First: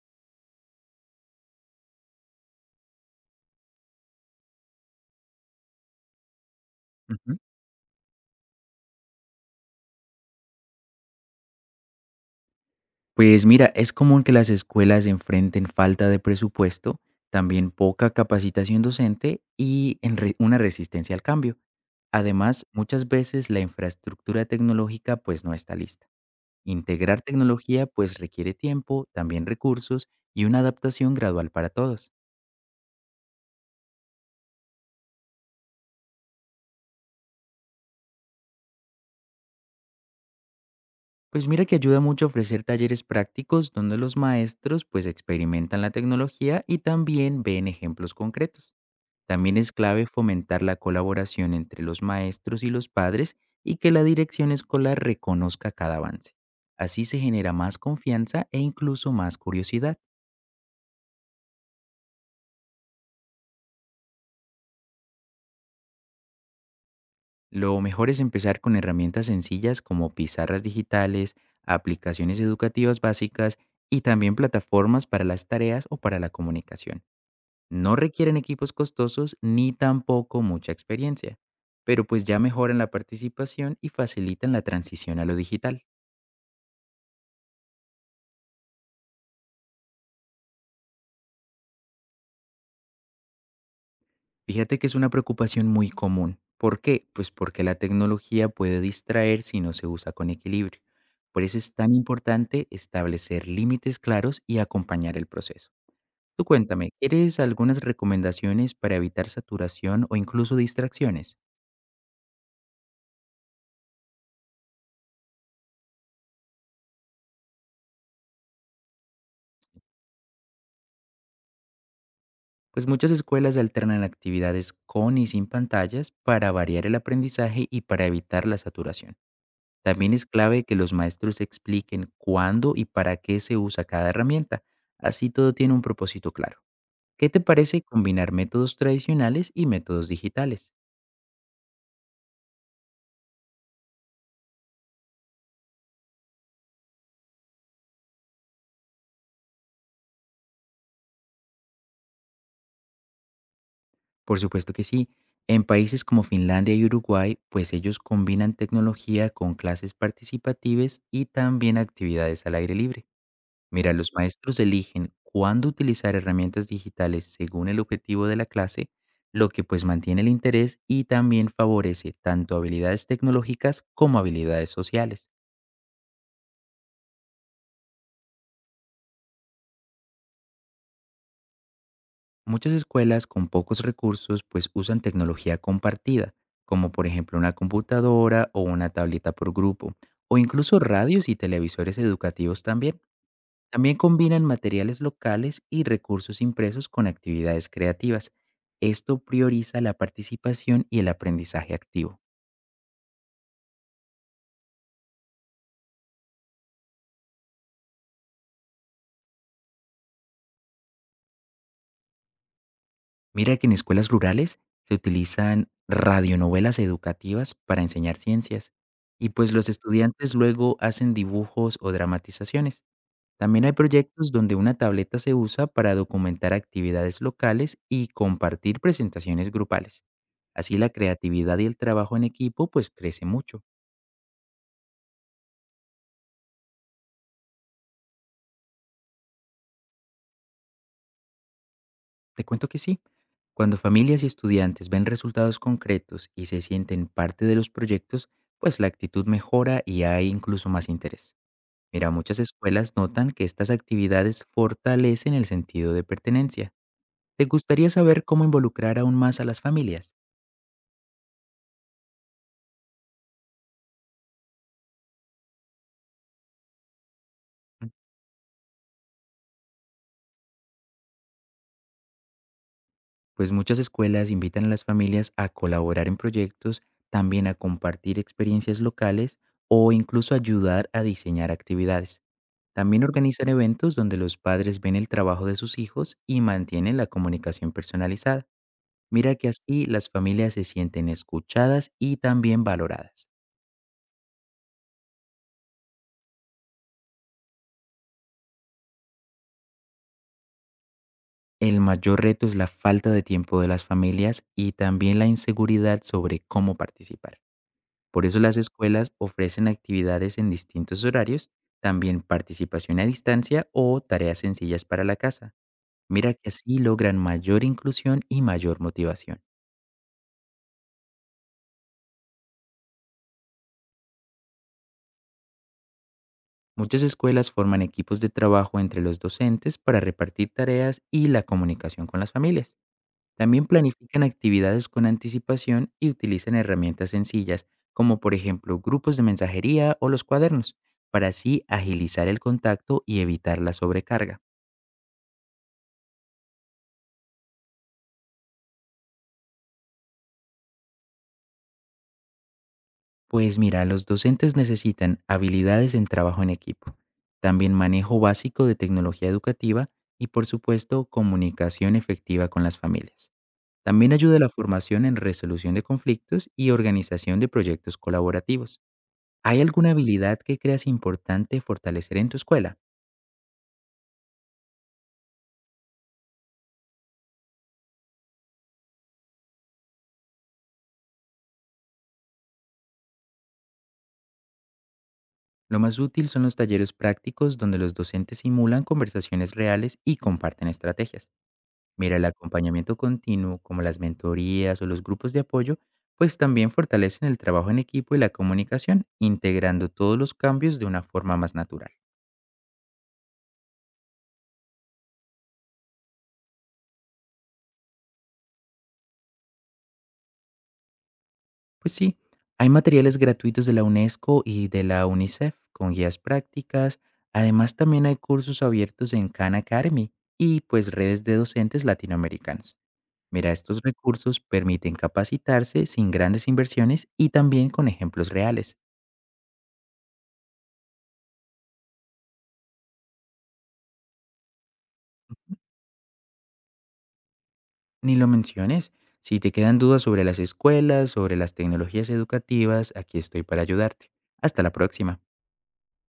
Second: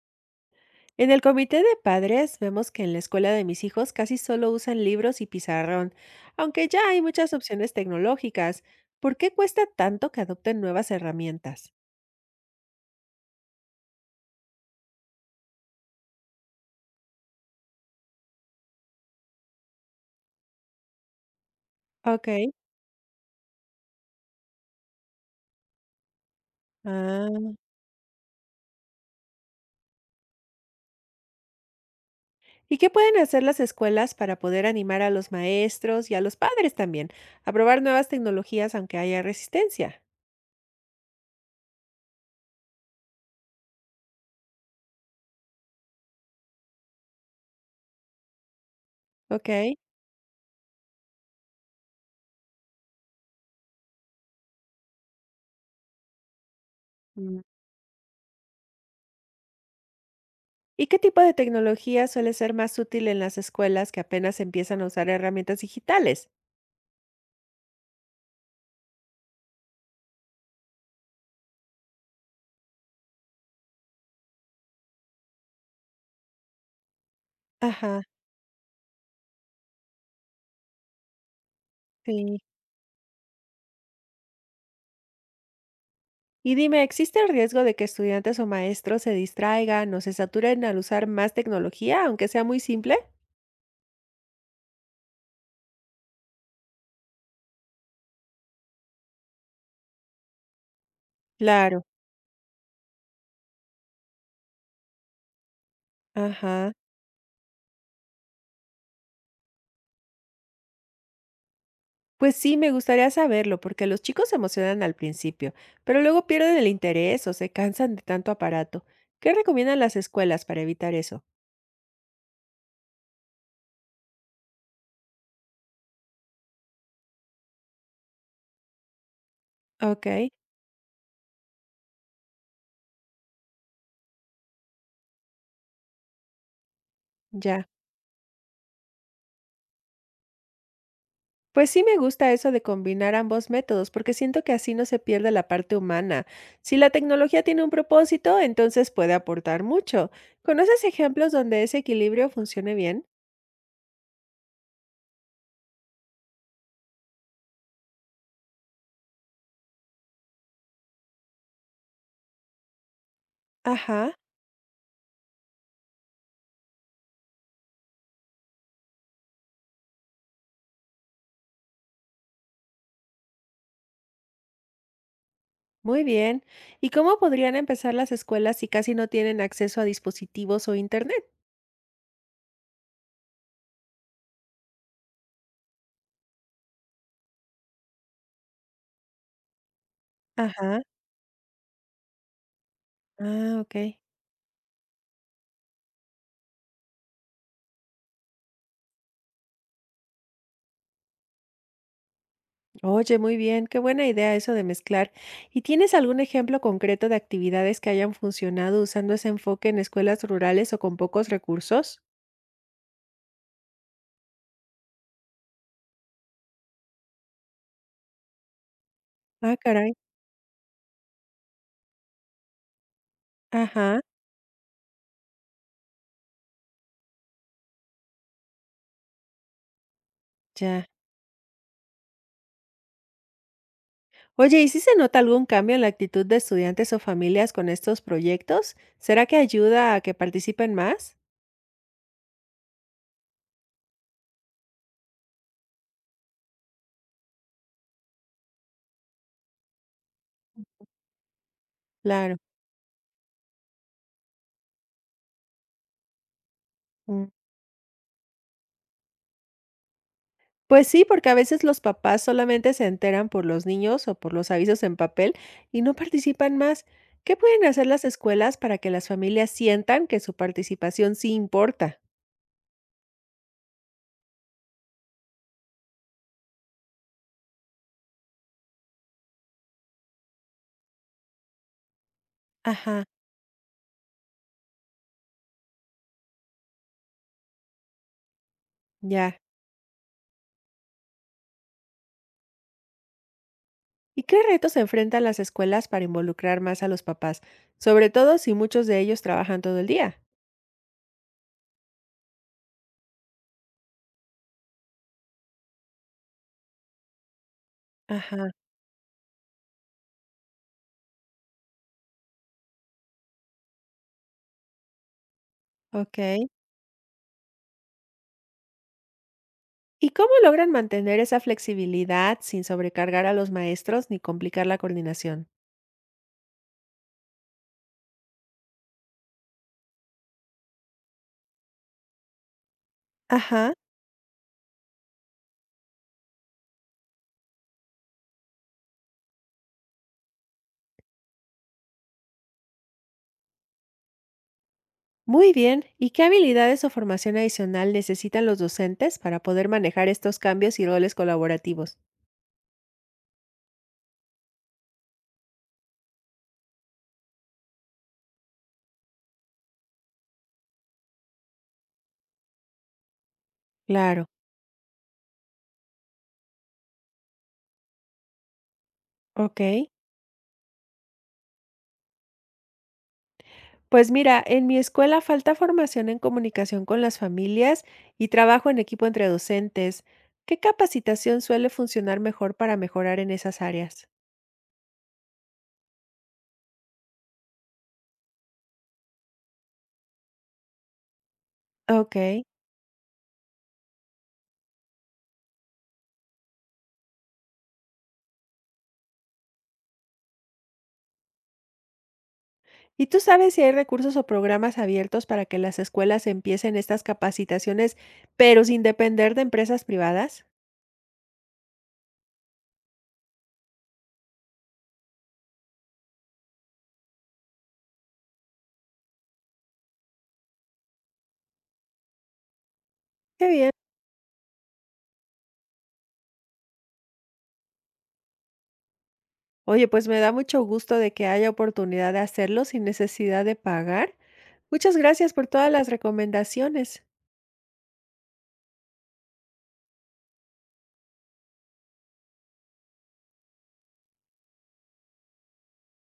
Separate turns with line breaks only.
En el comité de padres vemos que en la escuela de mis hijos casi solo usan libros y pizarrón, aunque ya hay muchas
Ujú.
opciones tecnológicas. ¿Por qué cuesta tanto que adopten nuevas herramientas?
Pues mira, es común que las escuelas enfrenten falta de presupuesto, también poca capacitación docente y una resistencia al cambio.
Ok.
Además, muchas veces la infraestructura tecnológica pues no está lista. Integrar
Ah.
tecnología pues requiere tiempo, también recursos y una adaptación gradual para todos.
¿Y qué pueden hacer las escuelas para poder animar a los maestros y a los padres también a probar nuevas tecnologías aunque haya resistencia?
Pues mira que ayuda mucho ofrecer talleres prácticos donde los maestros pues experimentan la tecnología y también ven ejemplos concretos.
Ok.
También es clave fomentar la colaboración entre los maestros y los padres y que la dirección escolar reconozca cada avance. Así se
Mm.
genera más confianza e incluso más curiosidad.
¿Y qué tipo de tecnología suele ser más útil en las escuelas que apenas empiezan a usar herramientas digitales?
Lo mejor es empezar con herramientas sencillas como pizarras digitales, aplicaciones educativas básicas y también plataformas para las tareas o para la comunicación. No
Ajá,
requieren equipos costosos ni tampoco mucha experiencia, pero pues
sí.
ya mejoran la participación y facilitan la transición a lo digital.
Y dime, ¿existe el riesgo de que estudiantes o maestros se distraigan o se saturen al usar más tecnología, aunque sea muy simple?
Fíjate que es una preocupación muy común. ¿Por qué? Pues porque la tecnología puede distraer si no se usa con equilibrio. Por eso es
Claro,
tan importante establecer límites claros y acompañar el proceso. Tú
ajá.
cuéntame, ¿quieres algunas recomendaciones para evitar saturación o incluso distracciones?
Pues sí, me gustaría saberlo, porque los chicos se emocionan al principio, pero luego pierden el interés o se cansan de tanto aparato. ¿Qué recomiendan las escuelas para evitar eso?
Pues muchas escuelas alternan actividades con y sin pantallas para variar el aprendizaje y para evitar la saturación.
Ok,
También es clave que los maestros expliquen cuándo y para qué se usa cada herramienta. Así todo tiene un propósito claro. ¿Qué te
ya.
parece combinar métodos tradicionales y métodos digitales?
Pues sí me gusta eso de combinar ambos métodos, porque siento que así no se pierde la parte humana. Si la tecnología tiene un propósito, entonces puede aportar mucho. ¿Conoces ejemplos donde ese equilibrio funcione bien?
Por supuesto que sí. En países como Finlandia y Uruguay, pues ellos combinan tecnología con clases participativas y también actividades al aire libre. Mira, los
Ajá,
maestros eligen cuándo utilizar herramientas digitales según el objetivo de la clase, lo que pues mantiene el interés y también favorece tanto habilidades tecnológicas como habilidades sociales.
muy bien. ¿Y cómo podrían empezar las escuelas si casi no tienen acceso a dispositivos o internet?
Muchas escuelas con pocos recursos pues usan tecnología compartida, como por ejemplo una computadora o una tableta por grupo, o incluso
Ajá,
radios y televisores educativos también.
ah, ok.
También combinan materiales locales y recursos impresos con actividades creativas. Esto prioriza la participación y el aprendizaje activo.
Oye, muy bien, qué buena idea eso de mezclar. ¿Y tienes algún ejemplo concreto de actividades que hayan funcionado usando ese enfoque en escuelas rurales o con pocos recursos?
Mira que en escuelas rurales se utilizan radionovelas educativas para enseñar ciencias y pues
Ah,
los
caray.
estudiantes luego hacen dibujos o dramatizaciones. También hay
Ajá,
proyectos donde una tableta se usa para documentar actividades locales y compartir presentaciones grupales. Así
ya.
la creatividad y el trabajo en equipo pues crece mucho.
Oye, ¿y si se nota algún cambio en la actitud de estudiantes o familias con estos proyectos? ¿Será que ayuda a que participen más?
Te cuento que sí. Cuando familias y estudiantes ven resultados concretos y se sienten parte de los proyectos, pues la actitud mejora y hay incluso más interés. Mira,
Claro.
muchas escuelas notan que estas actividades fortalecen el sentido de pertenencia.
Mm.
¿Te gustaría saber cómo involucrar aún más a las familias?
Pues sí, porque a veces los papás solamente se enteran por los niños o por los avisos en papel y no participan más. ¿Qué pueden hacer las escuelas para que las familias sientan que su participación sí importa?
Pues muchas escuelas invitan a las familias a colaborar en proyectos, también a compartir experiencias locales o incluso ayudar a diseñar actividades.
Ajá,
También organizan eventos donde los padres ven el trabajo de sus hijos y mantienen la comunicación personalizada. Mira
ya.
que así las familias se sienten escuchadas y también valoradas.
¿Y qué retos se enfrentan las escuelas para involucrar más a los papás? Sobre todo si muchos de ellos trabajan todo el día.
El mayor reto es la falta de tiempo de las familias y también la inseguridad sobre cómo participar. Por eso
Ajá,
las escuelas ofrecen actividades en distintos horarios, también participación a distancia o tareas sencillas para la casa.
ok.
Mira que así logran mayor inclusión y mayor motivación.
¿Y cómo logran mantener esa flexibilidad sin sobrecargar a los maestros ni complicar la coordinación?
Muchas escuelas forman equipos de trabajo entre los docentes para repartir tareas y la comunicación con las familias. También
Ajá.
planifican actividades con anticipación y utilizan herramientas sencillas, como por ejemplo grupos de mensajería o los cuadernos, para así agilizar el contacto y evitar la sobrecarga.
Muy bien, ¿y qué habilidades o formación adicional necesitan los docentes para poder manejar estos cambios y roles colaborativos?
Pues mira, los docentes necesitan habilidades en trabajo en equipo, también manejo básico de tecnología educativa y por supuesto comunicación efectiva con las familias. También
Claro,
ayuda la formación en resolución de conflictos y organización de proyectos colaborativos. ¿Hay
ok.
alguna habilidad que creas importante fortalecer en tu escuela?
Pues mira, en mi escuela falta formación en comunicación con las familias y trabajo en equipo entre docentes. ¿Qué capacitación suele funcionar mejor para mejorar en esas áreas?
Lo más útil son los talleres prácticos donde los docentes simulan conversaciones reales y comparten estrategias.
Ok.
Mira, el acompañamiento continuo, como las mentorías o los grupos de apoyo, pues también fortalecen el trabajo en equipo y la comunicación, integrando todos los cambios de una forma más natural.
¿Y tú sabes si hay recursos o programas abiertos para que las escuelas empiecen estas capacitaciones, pero sin depender de empresas privadas?
Pues sí, hay materiales gratuitos de la UNESCO y de la UNICEF con guías prácticas. Además, también hay cursos abiertos en Khan Academy y pues redes de docentes latinoamericanos.
Qué
Mira,
bien.
estos recursos permiten capacitarse sin grandes inversiones y también con ejemplos reales.
Oye, pues me da mucho gusto de que haya oportunidad de hacerlo sin necesidad de pagar. Muchas gracias por todas las recomendaciones.
Ni lo menciones. Si te quedan dudas sobre las escuelas, sobre las tecnologías educativas, aquí estoy para ayudarte. Hasta la próxima.